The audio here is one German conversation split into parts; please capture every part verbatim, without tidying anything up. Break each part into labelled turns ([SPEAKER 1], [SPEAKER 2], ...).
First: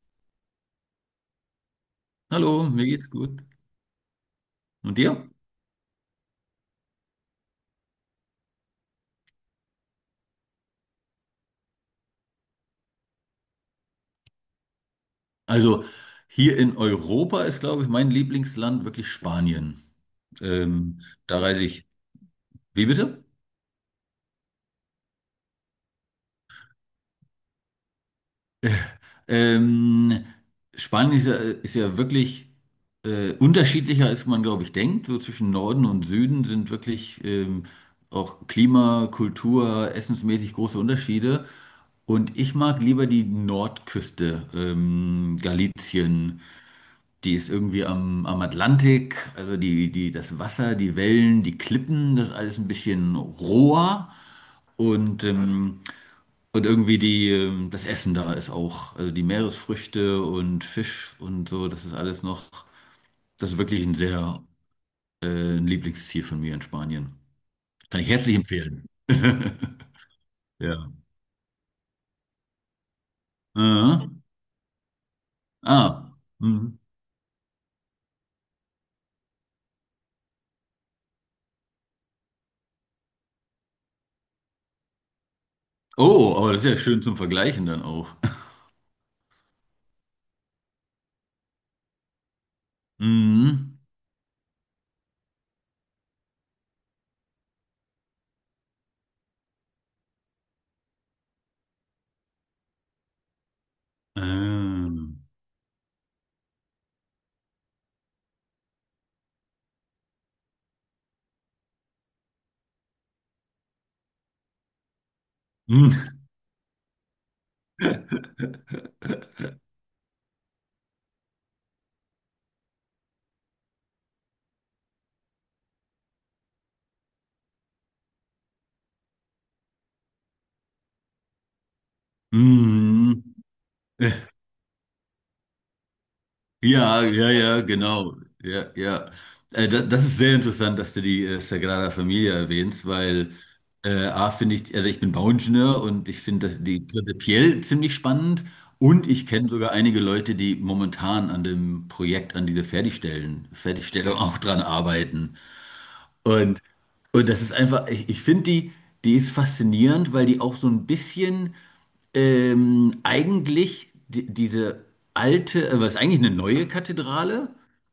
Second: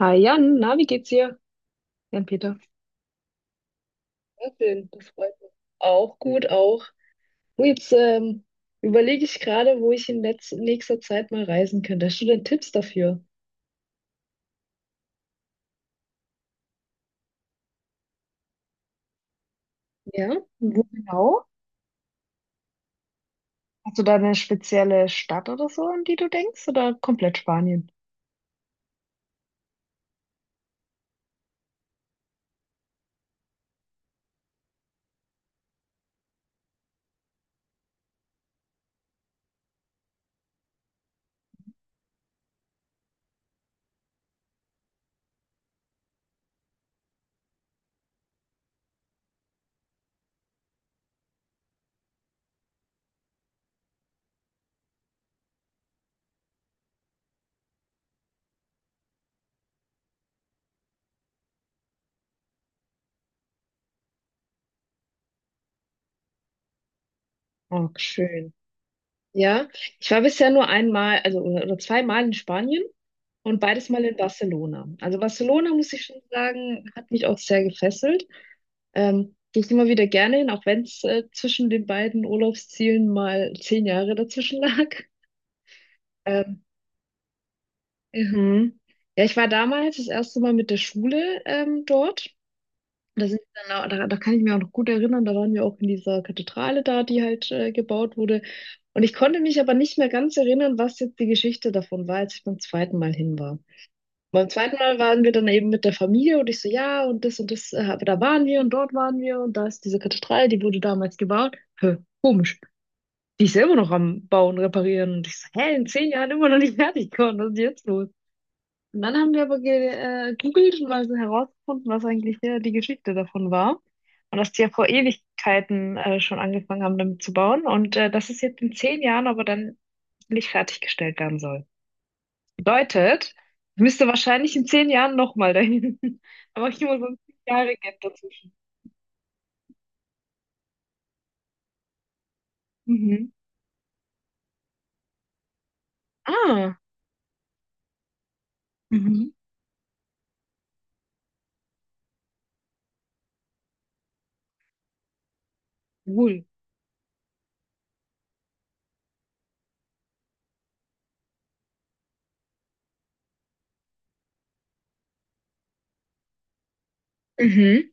[SPEAKER 1] Hi Jan, na, wie geht's dir? Jan-Peter.
[SPEAKER 2] Hallo, mir geht's gut.
[SPEAKER 1] Ja, schön,
[SPEAKER 2] Und
[SPEAKER 1] das
[SPEAKER 2] dir?
[SPEAKER 1] freut mich. Auch gut, auch. Und jetzt ähm, überlege ich gerade, wo ich in letz nächster Zeit mal reisen könnte. Hast du denn Tipps dafür?
[SPEAKER 2] Also hier in Europa ist, glaube ich, mein Lieblingsland wirklich Spanien.
[SPEAKER 1] Ja? Und wo
[SPEAKER 2] Ähm, da
[SPEAKER 1] genau?
[SPEAKER 2] reise ich. Wie bitte?
[SPEAKER 1] Hast du da eine spezielle Stadt oder so, an die du denkst, oder komplett Spanien?
[SPEAKER 2] Ähm, Spanien ist ja, ist ja wirklich äh, unterschiedlicher, als man, glaube ich, denkt. So zwischen Norden und Süden sind wirklich ähm, auch Klima, Kultur, essensmäßig große Unterschiede. Und ich mag lieber die Nordküste, ähm, Galicien. Die ist irgendwie am, am Atlantik, also die, die, das Wasser, die Wellen, die Klippen, das ist alles ein bisschen roher. Und, ähm, und irgendwie die, ähm, das Essen da ist auch, also die Meeresfrüchte und Fisch und so, das ist alles noch, das ist wirklich ein sehr äh, ein Lieblingsziel von mir in Spanien.
[SPEAKER 1] Oh,
[SPEAKER 2] Kann ich herzlich
[SPEAKER 1] schön.
[SPEAKER 2] empfehlen.
[SPEAKER 1] Ja, ich war bisher nur
[SPEAKER 2] Ja.
[SPEAKER 1] einmal, also oder oder zweimal in Spanien und beides Mal
[SPEAKER 2] Äh,
[SPEAKER 1] in Barcelona. Also Barcelona, muss ich
[SPEAKER 2] ah.
[SPEAKER 1] schon
[SPEAKER 2] Mhm.
[SPEAKER 1] sagen, hat mich auch sehr gefesselt. Ähm, gehe ich immer wieder gerne hin, auch wenn es äh, zwischen den beiden Urlaubszielen mal zehn Jahre dazwischen lag.
[SPEAKER 2] Oh, aber
[SPEAKER 1] Ähm,
[SPEAKER 2] das ist ja schön zum Vergleichen dann auch.
[SPEAKER 1] mhm. Ja, ich war damals das erste Mal mit der Schule ähm, dort. Da sind wir
[SPEAKER 2] Mhm.
[SPEAKER 1] dann, da, da kann ich mich auch noch gut erinnern, da waren wir auch in dieser Kathedrale da, die halt äh, gebaut wurde. Und ich konnte mich aber nicht mehr ganz erinnern, was jetzt die Geschichte davon war, als ich beim zweiten Mal hin war. Beim zweiten Mal
[SPEAKER 2] Ähm.
[SPEAKER 1] waren wir dann eben mit der Familie und ich so, ja, und das und das, äh, aber da waren wir und dort waren wir und da ist diese Kathedrale, die wurde damals gebaut. Hä, komisch. Die ist ja immer noch am Bauen, reparieren. Und ich so, hä, in zehn Jahren immer noch nicht fertig geworden, was ist jetzt los? Und dann haben wir aber äh, gegoogelt und mal so herausgefunden, was eigentlich äh, die Geschichte davon war. Und dass die ja vor Ewigkeiten äh, schon angefangen haben, damit zu bauen und äh, dass es jetzt in zehn Jahren aber dann nicht fertiggestellt werden soll.
[SPEAKER 2] Mhm.
[SPEAKER 1] Bedeutet, ich müsste wahrscheinlich in zehn Jahren nochmal dahin. Aber ich immer
[SPEAKER 2] Ja,
[SPEAKER 1] so ein
[SPEAKER 2] ja,
[SPEAKER 1] zehn
[SPEAKER 2] ja,
[SPEAKER 1] Jahre Gap
[SPEAKER 2] genau.
[SPEAKER 1] dazwischen.
[SPEAKER 2] Ja, ja. Äh, da, das ist sehr interessant, dass du die äh, Sagrada Familia erwähnst,
[SPEAKER 1] Mhm.
[SPEAKER 2] weil äh, A, finde ich, also ich bin Bauingenieur und ich finde das
[SPEAKER 1] Ah,
[SPEAKER 2] die prinzipiell ziemlich spannend und
[SPEAKER 1] mhm.
[SPEAKER 2] ich kenne sogar einige Leute, die momentan an dem Projekt, an dieser Fertigstellen, Fertigstellung auch dran arbeiten.
[SPEAKER 1] Cool.
[SPEAKER 2] Und, und das ist einfach, ich, ich finde die, die ist faszinierend, weil die auch so ein bisschen ähm, eigentlich di- diese alte, äh, was ist eigentlich eine neue Kathedrale,
[SPEAKER 1] Mhm.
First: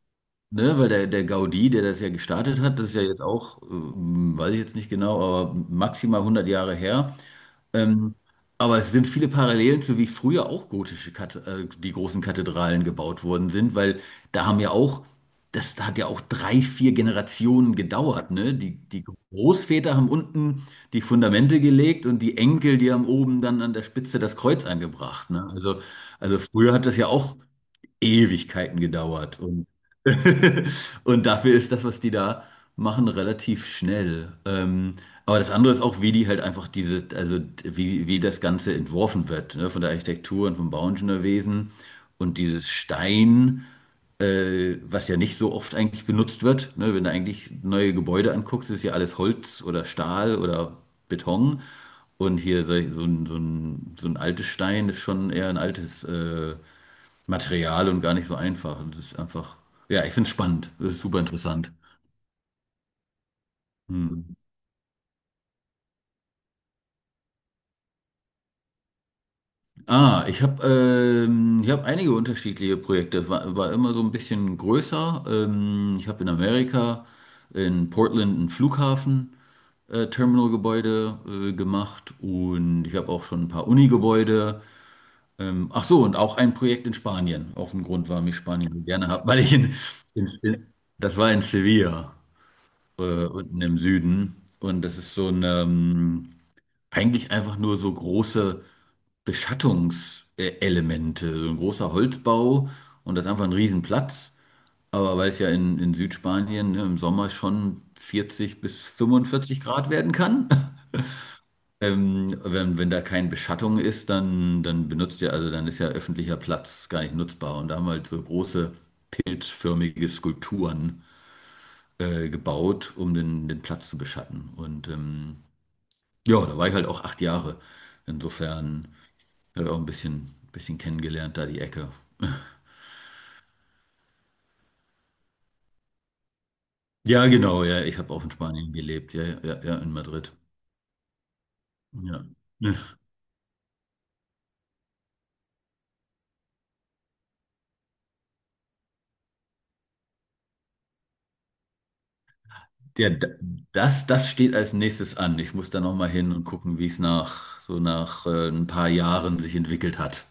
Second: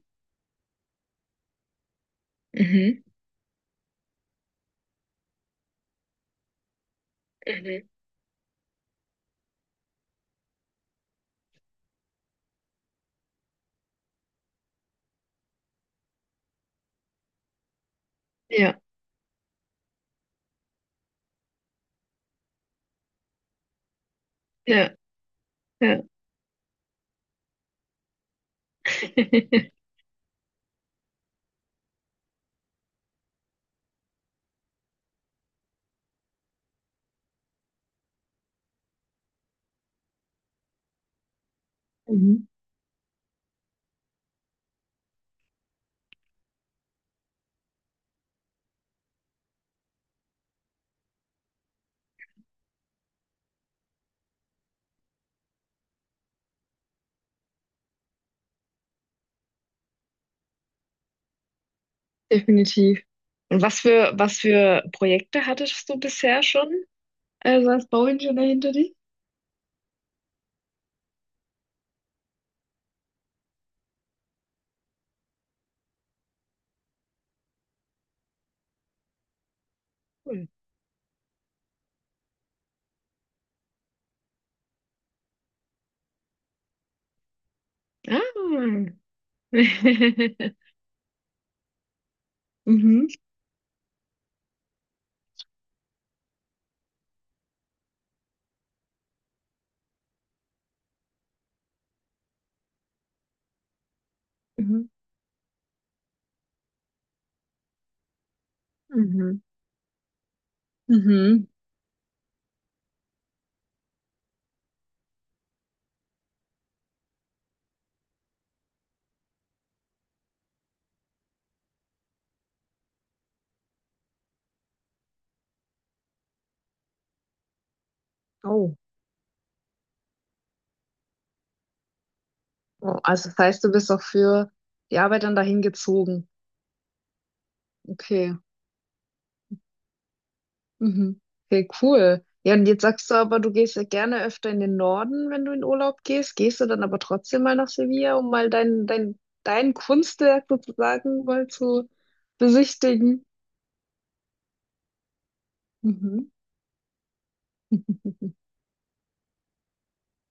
[SPEAKER 2] ne? Weil der, der Gaudí, der das ja gestartet hat, das ist
[SPEAKER 1] Mhm.
[SPEAKER 2] ja jetzt auch, ähm, weiß ich jetzt nicht genau, aber maximal hundert Jahre her.
[SPEAKER 1] Mhm.
[SPEAKER 2] Ähm, aber es sind viele Parallelen zu wie früher auch gotische Kat äh, die großen Kathedralen gebaut worden sind, weil da haben ja auch, das hat ja auch drei, vier Generationen gedauert, ne? Die,
[SPEAKER 1] Ja,
[SPEAKER 2] die Großväter haben unten die Fundamente gelegt und die Enkel, die haben oben dann an der Spitze das Kreuz
[SPEAKER 1] ja,
[SPEAKER 2] angebracht, ne? Also,
[SPEAKER 1] ja.
[SPEAKER 2] also früher hat das ja auch Ewigkeiten gedauert. Und dafür ist das, was die da machen, relativ schnell. Ähm, aber das andere ist auch, wie die halt einfach diese, also wie, wie das Ganze entworfen wird, ne? Von der Architektur und vom Bauingenieurwesen und
[SPEAKER 1] Mhm.
[SPEAKER 2] dieses Stein, äh, was ja nicht so oft eigentlich benutzt wird. Ne? Wenn du eigentlich neue Gebäude anguckst, ist ja alles Holz oder Stahl oder Beton. Und hier so so ein, so ein, so ein altes Stein ist schon eher ein altes. Äh, Material und gar nicht so einfach. Das ist einfach, ja, ich finde es spannend. Das ist super interessant.
[SPEAKER 1] Definitiv. Und was für,
[SPEAKER 2] Hm.
[SPEAKER 1] was für Projekte hattest du bisher schon? Also als Bauingenieur hinter dir?
[SPEAKER 2] Ah, ich habe ähm, ich hab einige unterschiedliche Projekte. War, war immer so ein bisschen größer. Ähm, ich habe in Amerika, in Portland, ein Flughafen, äh,
[SPEAKER 1] Cool.
[SPEAKER 2] Terminalgebäude äh, gemacht, und ich habe auch schon ein paar Uni-Gebäude. Ähm, ach so, und auch ein Projekt in Spanien. Auch ein Grund, warum ich Spanien
[SPEAKER 1] Ah.
[SPEAKER 2] so gerne habe, weil ich in, in, in, das war in Sevilla,
[SPEAKER 1] Mhm.
[SPEAKER 2] äh, unten im Süden. Und das ist so ein, ähm, eigentlich einfach nur so große Beschattungselemente, so ein großer Holzbau, und das ist einfach ein Riesenplatz.
[SPEAKER 1] Mhm.
[SPEAKER 2] Aber weil es ja in, in Südspanien, ne, im Sommer schon vierzig bis
[SPEAKER 1] Mhm.
[SPEAKER 2] fünfundvierzig Grad werden kann,
[SPEAKER 1] Mhm.
[SPEAKER 2] ähm, wenn, wenn da keine Beschattung ist, dann, dann benutzt ihr, also dann ist ja öffentlicher Platz gar nicht nutzbar. Und da haben wir halt so große pilzförmige Skulpturen äh, gebaut, um den, den Platz zu beschatten. Und ähm, ja, da war ich halt auch acht Jahre.
[SPEAKER 1] Oh.
[SPEAKER 2] Insofern habe ich auch ein bisschen, bisschen kennengelernt, da die Ecke.
[SPEAKER 1] Oh, also das heißt, du bist auch für die Arbeit dann dahin gezogen.
[SPEAKER 2] Ja, genau, ja, ich habe auch
[SPEAKER 1] Okay.
[SPEAKER 2] in Spanien gelebt, ja, ja, ja, in Madrid.
[SPEAKER 1] Mhm. Okay,
[SPEAKER 2] Ja.
[SPEAKER 1] cool. Ja, und jetzt sagst du aber, du gehst ja gerne öfter in den Norden, wenn du in Urlaub gehst. Gehst du dann aber trotzdem mal nach Sevilla, um mal dein, dein, dein Kunstwerk sozusagen mal zu
[SPEAKER 2] Ja,
[SPEAKER 1] besichtigen?
[SPEAKER 2] d- das, das steht als nächstes an. Ich muss da nochmal
[SPEAKER 1] Mhm.
[SPEAKER 2] hin und gucken, wie es nach so nach äh, ein paar Jahren sich entwickelt hat.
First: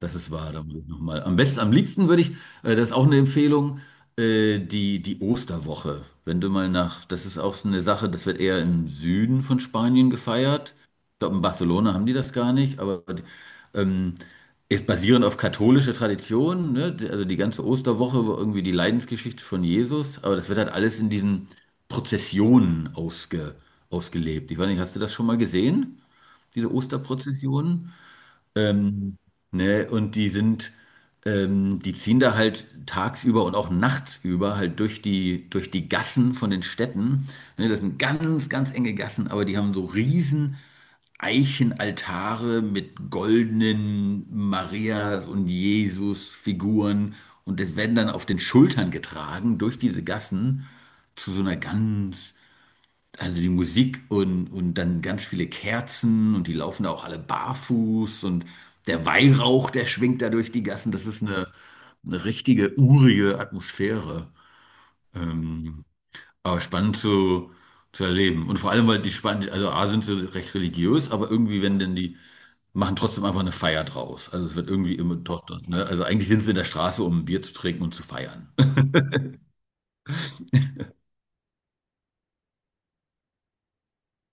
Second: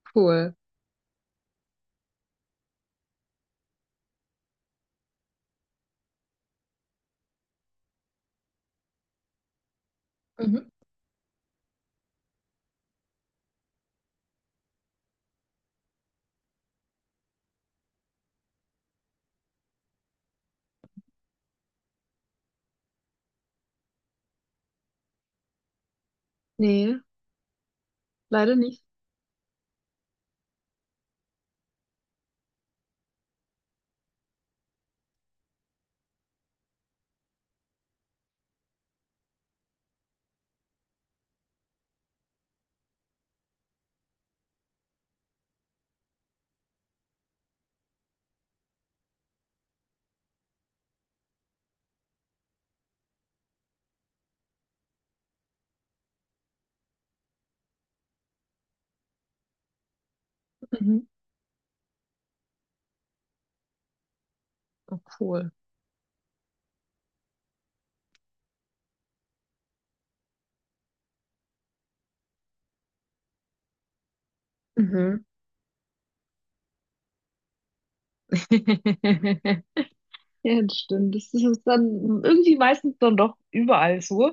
[SPEAKER 2] Das ist wahr,
[SPEAKER 1] Cool.
[SPEAKER 2] da muss ich nochmal. Am besten, am liebsten würde ich, äh, das ist auch eine Empfehlung, äh, die, die Osterwoche. Wenn du mal nach, das ist auch so eine Sache, das wird eher im Süden von Spanien
[SPEAKER 1] Mhm.
[SPEAKER 2] gefeiert. Ich glaube, in Barcelona haben die das gar nicht, aber ähm, ist basierend auf katholische Tradition, ne? Die- Also die ganze Osterwoche war irgendwie die Leidensgeschichte von Jesus, aber das wird halt alles in diesen Prozessionen ausge, ausgelebt. Ich weiß nicht, hast du das schon mal gesehen, diese
[SPEAKER 1] Nee,
[SPEAKER 2] Osterprozessionen?
[SPEAKER 1] leider nicht.
[SPEAKER 2] Ähm, ne, und die sind, ähm, die ziehen da halt tagsüber und auch nachts über halt durch die, durch die Gassen von den Städten. Ne, das sind ganz, ganz enge Gassen, aber die haben so riesen Eichenaltare mit goldenen Marias und Jesus-Figuren, und das werden dann auf den Schultern getragen durch diese Gassen zu so einer ganz, also die Musik und, und, dann ganz viele Kerzen und die laufen da auch alle barfuß, und der Weihrauch, der schwingt da durch die Gassen.
[SPEAKER 1] Mhm.
[SPEAKER 2] Das ist eine, eine richtige urige Atmosphäre.
[SPEAKER 1] Oh, cool.
[SPEAKER 2] Ähm, aber spannend zu, zu erleben. Und vor allem, weil die Span, also A, sind sie recht religiös, aber irgendwie, wenn denn die machen trotzdem einfach eine Feier draus. Also es wird irgendwie immer
[SPEAKER 1] Mhm.
[SPEAKER 2] doch, ne? Also eigentlich sind sie in der Straße, um ein Bier zu trinken und zu feiern.
[SPEAKER 1] Ja, das stimmt. Das ist dann irgendwie meistens dann doch überall so.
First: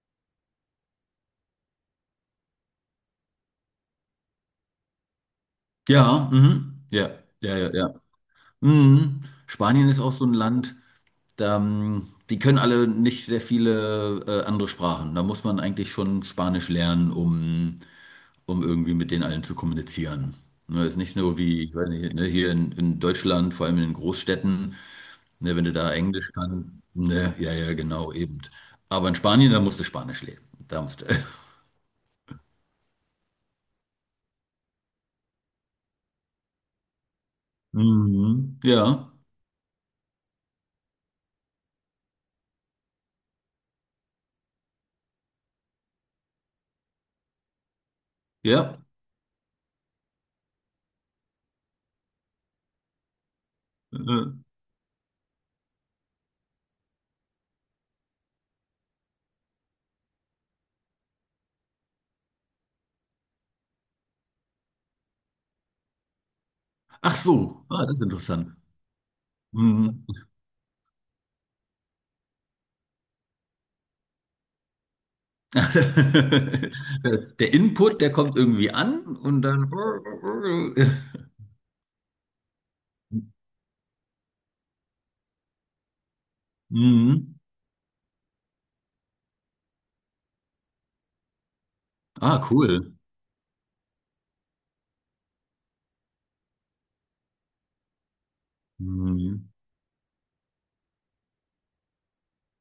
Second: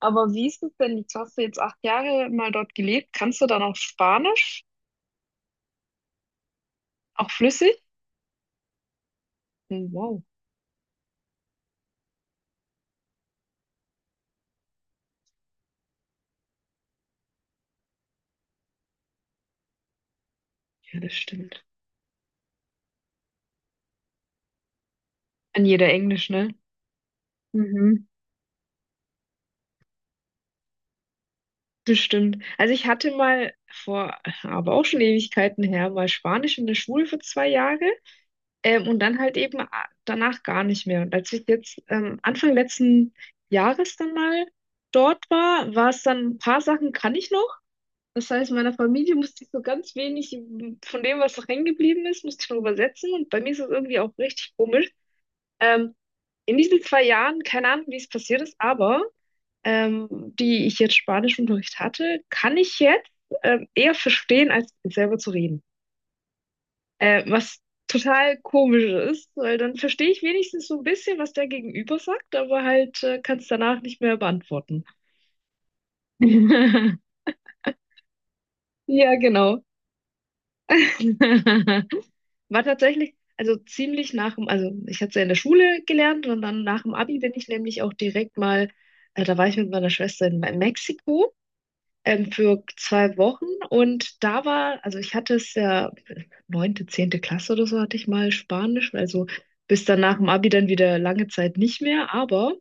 [SPEAKER 1] Aber wie ist es denn? Jetzt hast du jetzt acht Jahre mal dort gelebt. Kannst du dann auch Spanisch?
[SPEAKER 2] Ja, mhm. Ja,
[SPEAKER 1] Auch
[SPEAKER 2] ja, ja,
[SPEAKER 1] flüssig?
[SPEAKER 2] ja. Mhm.
[SPEAKER 1] Oh,
[SPEAKER 2] Spanien ist auch
[SPEAKER 1] wow.
[SPEAKER 2] so ein Land, da ähm, die können alle nicht sehr viele äh, andere Sprachen. Da muss man eigentlich schon Spanisch lernen, um, um irgendwie mit denen allen zu kommunizieren. Ne, ist
[SPEAKER 1] Ja, das
[SPEAKER 2] nicht nur wie,
[SPEAKER 1] stimmt.
[SPEAKER 2] ich weiß nicht, ne, hier in, in Deutschland, vor allem in den Großstädten, ne,
[SPEAKER 1] An
[SPEAKER 2] wenn du
[SPEAKER 1] jeder
[SPEAKER 2] da
[SPEAKER 1] Englisch,
[SPEAKER 2] Englisch
[SPEAKER 1] ne?
[SPEAKER 2] kannst, ne, ja, ja,
[SPEAKER 1] Mhm.
[SPEAKER 2] genau, eben. Aber in Spanien, da musst du Spanisch lernen. Da musst du.
[SPEAKER 1] Bestimmt. Also ich hatte mal vor, aber auch schon Ewigkeiten her, mal Spanisch in der Schule für zwei Jahre,
[SPEAKER 2] Mhm.
[SPEAKER 1] ähm, und
[SPEAKER 2] Ja,
[SPEAKER 1] dann halt eben a- danach gar nicht mehr. Und als ich jetzt ähm, Anfang letzten Jahres dann mal dort war, war es dann ein paar Sachen kann ich noch. Das heißt, meiner
[SPEAKER 2] ja.
[SPEAKER 1] Familie musste ich so ganz wenig von dem, was noch hängen geblieben ist, musste ich noch übersetzen. Und bei mir ist es
[SPEAKER 2] Äh,
[SPEAKER 1] irgendwie auch
[SPEAKER 2] äh.
[SPEAKER 1] richtig komisch. Ähm, in diesen zwei Jahren, keine Ahnung, wie es passiert ist, aber ähm, die ich jetzt Spanischunterricht hatte, kann ich jetzt ähm, eher verstehen, als selber zu reden.
[SPEAKER 2] Ach
[SPEAKER 1] Äh, was
[SPEAKER 2] so, ah, das ist
[SPEAKER 1] total
[SPEAKER 2] interessant.
[SPEAKER 1] komisch ist, weil dann
[SPEAKER 2] Mhm.
[SPEAKER 1] verstehe ich wenigstens so ein bisschen, was der Gegenüber sagt, aber halt äh, kann es danach nicht mehr beantworten.
[SPEAKER 2] Der Input, der kommt irgendwie an
[SPEAKER 1] Ja,
[SPEAKER 2] und
[SPEAKER 1] genau.
[SPEAKER 2] dann.
[SPEAKER 1] War tatsächlich, also ziemlich nach dem, also ich hatte es ja in der Schule gelernt und dann nach dem Abi bin
[SPEAKER 2] Mhm.
[SPEAKER 1] ich nämlich auch direkt mal, äh, da war ich mit meiner Schwester in Me- Mexiko ähm,
[SPEAKER 2] Ah,
[SPEAKER 1] für
[SPEAKER 2] cool.
[SPEAKER 1] zwei Wochen und da war, also ich hatte es ja neunte, zehnte Klasse oder so hatte ich mal Spanisch, also
[SPEAKER 2] Mhm.
[SPEAKER 1] bis dann nach dem Abi dann wieder lange Zeit nicht mehr, aber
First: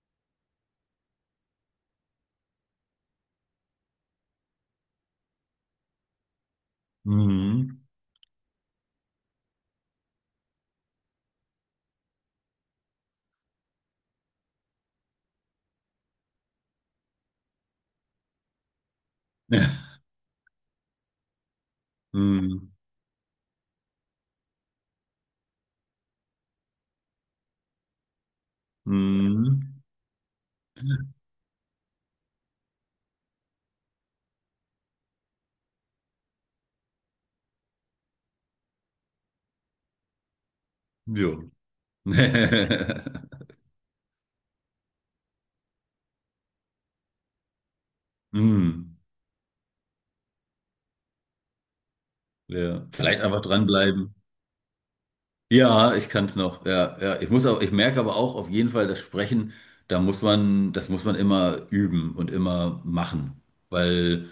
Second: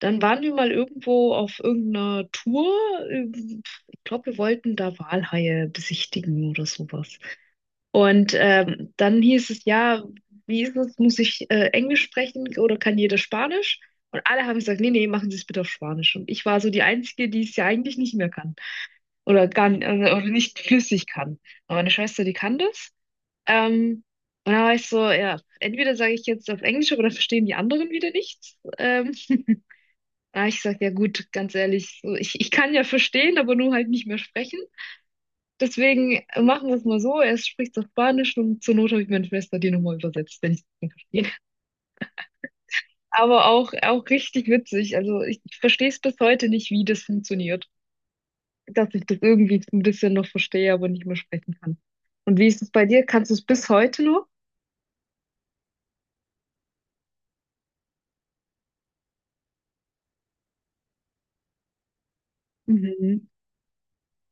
[SPEAKER 1] dann waren wir mal irgendwo auf irgendeiner Tour, ähm, ich glaube, wir wollten da Walhaie besichtigen oder sowas.
[SPEAKER 2] Mhm.
[SPEAKER 1] Und ähm, dann hieß es, ja, wie ist es, muss ich äh, Englisch sprechen oder kann jeder Spanisch? Und alle haben gesagt, nee, nee, machen Sie es bitte auf Spanisch. Und ich war so die Einzige, die es ja eigentlich nicht mehr kann oder gar n- oder oder nicht flüssig kann. Aber meine Schwester, die kann
[SPEAKER 2] Mhm.
[SPEAKER 1] das. Ähm, und da war ich so, ja, entweder sage ich jetzt auf Englisch, aber dann verstehen die anderen wieder nichts. Ähm,
[SPEAKER 2] Mhm.
[SPEAKER 1] da hab ich gesagt, ja gut, ganz ehrlich, so, ich, ich kann ja verstehen, aber nur halt nicht mehr sprechen. Deswegen machen wir es mal so. Er spricht auf Spanisch und zur Not habe ich meine Schwester die nochmal übersetzt, wenn ich es nicht verstehe.
[SPEAKER 2] Ja.
[SPEAKER 1] Aber auch, auch richtig witzig. Also ich, ich verstehe es bis heute nicht, wie das funktioniert. Dass
[SPEAKER 2] Mhm.
[SPEAKER 1] ich das irgendwie ein bisschen noch verstehe, aber nicht mehr sprechen kann. Und wie ist es bei
[SPEAKER 2] Ja.
[SPEAKER 1] dir?
[SPEAKER 2] Vielleicht
[SPEAKER 1] Kannst du es
[SPEAKER 2] einfach
[SPEAKER 1] bis heute
[SPEAKER 2] dranbleiben.
[SPEAKER 1] noch?
[SPEAKER 2] Ja, ich kann es noch. Ja, ja. Ich muss aber, ich merke aber auch auf jeden Fall, das Sprechen, da muss man, das muss man immer üben und immer
[SPEAKER 1] Mhm.
[SPEAKER 2] machen. Weil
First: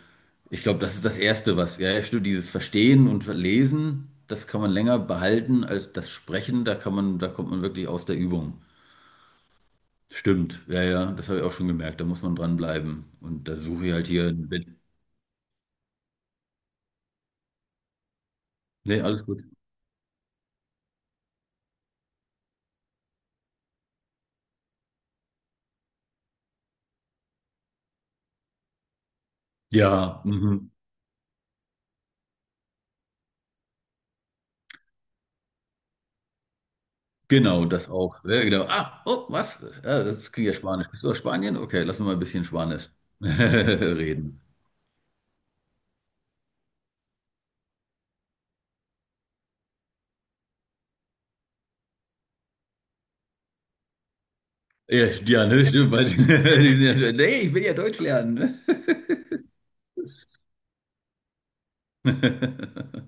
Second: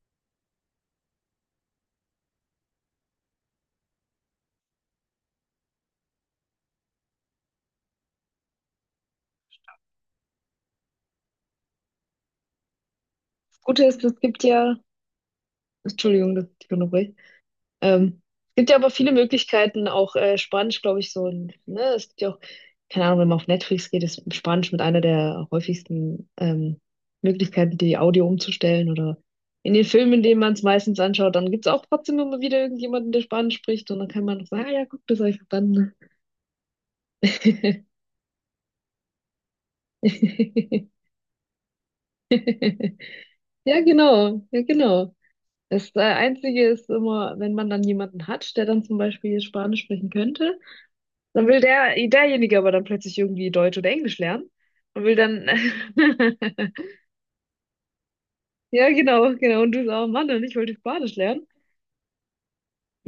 [SPEAKER 2] ich glaube, das ist das Erste, was, ja, ja, stimmt, dieses Verstehen und Lesen, das kann man länger behalten als das Sprechen, da kann man, da kommt man wirklich aus der Übung. Stimmt, ja, ja, das habe ich auch schon gemerkt, da muss man dranbleiben. Und da
[SPEAKER 1] Das Gute
[SPEAKER 2] suche ich
[SPEAKER 1] ist,
[SPEAKER 2] halt
[SPEAKER 1] es
[SPEAKER 2] hier,
[SPEAKER 1] gibt ja. Entschuldigung, dass ich dich unterbreche. Ähm, Es gibt ja aber
[SPEAKER 2] nee,
[SPEAKER 1] viele
[SPEAKER 2] alles gut.
[SPEAKER 1] Möglichkeiten, auch äh, Spanisch, glaube ich, so ein, ne, es gibt ja auch, keine Ahnung, wenn man auf Netflix geht, ist Spanisch mit einer der häufigsten ähm, Möglichkeiten, die Audio umzustellen oder in den Filmen,
[SPEAKER 2] Ja,
[SPEAKER 1] in denen man es
[SPEAKER 2] mhm.
[SPEAKER 1] meistens anschaut, dann gibt es auch trotzdem immer wieder irgendjemanden, der Spanisch spricht und dann kann man noch sagen, ah ja, guck, das habe ich verstanden.
[SPEAKER 2] Genau, das auch. Ja, genau. Ah, oh, was? Ja, das klingt ja Spanisch. Bist du aus Spanien? Okay, lass uns mal ein bisschen Spanisch
[SPEAKER 1] Ja,
[SPEAKER 2] reden.
[SPEAKER 1] genau, ja, genau. Das äh, Einzige ist immer, wenn man dann jemanden hat, der dann zum Beispiel Spanisch sprechen könnte, dann will der, derjenige aber dann plötzlich irgendwie Deutsch oder Englisch lernen und
[SPEAKER 2] Ja,
[SPEAKER 1] will
[SPEAKER 2] ja,
[SPEAKER 1] dann,
[SPEAKER 2] ne? Stimmt, weil- die sind ja- nee, ich will ja Deutsch lernen.
[SPEAKER 1] ja genau, genau, und du sagst, oh Mann, und ich wollte Spanisch lernen.
[SPEAKER 2] Ne?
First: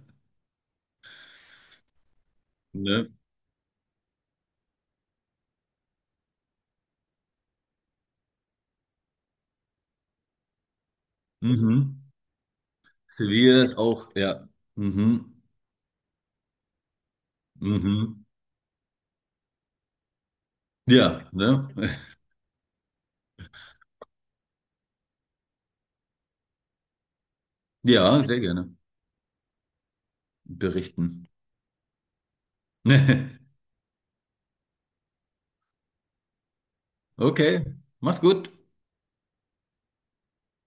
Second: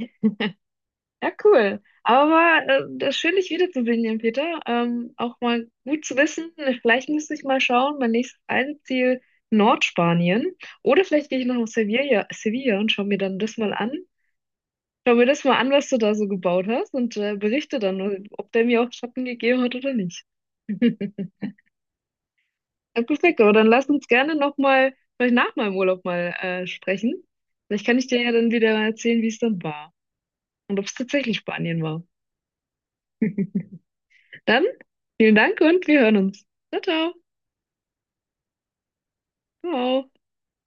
[SPEAKER 1] Ja, cool. Aber war, äh,
[SPEAKER 2] Ne?
[SPEAKER 1] das ist schön, dich wiederzusehen, Jan Peter. Ähm, auch mal gut zu wissen, vielleicht müsste ich mal schauen, mein nächstes Reiseziel Nordspanien. Oder vielleicht gehe ich noch nach
[SPEAKER 2] Mhm.
[SPEAKER 1] Sevilla, Sevilla und schaue mir dann das
[SPEAKER 2] Sevilla
[SPEAKER 1] mal
[SPEAKER 2] ist
[SPEAKER 1] an.
[SPEAKER 2] auch, ja.
[SPEAKER 1] Schau mir
[SPEAKER 2] Mhm.
[SPEAKER 1] das mal an, was du da so gebaut hast und äh, berichte
[SPEAKER 2] Mhm.
[SPEAKER 1] dann, ob der mir auch Schatten gegeben hat oder nicht.
[SPEAKER 2] Ja, ne?
[SPEAKER 1] Ja, perfekt, aber dann lass uns gerne nochmal, vielleicht nach meinem Urlaub mal äh, sprechen. Vielleicht kann ich dir
[SPEAKER 2] Ja,
[SPEAKER 1] ja
[SPEAKER 2] sehr
[SPEAKER 1] dann wieder
[SPEAKER 2] gerne.
[SPEAKER 1] erzählen, wie es dann war und ob es
[SPEAKER 2] Berichten.
[SPEAKER 1] tatsächlich Spanien war. Dann vielen Dank und wir hören uns. Ciao, ciao.
[SPEAKER 2] Okay, mach's gut.
[SPEAKER 1] Ciao.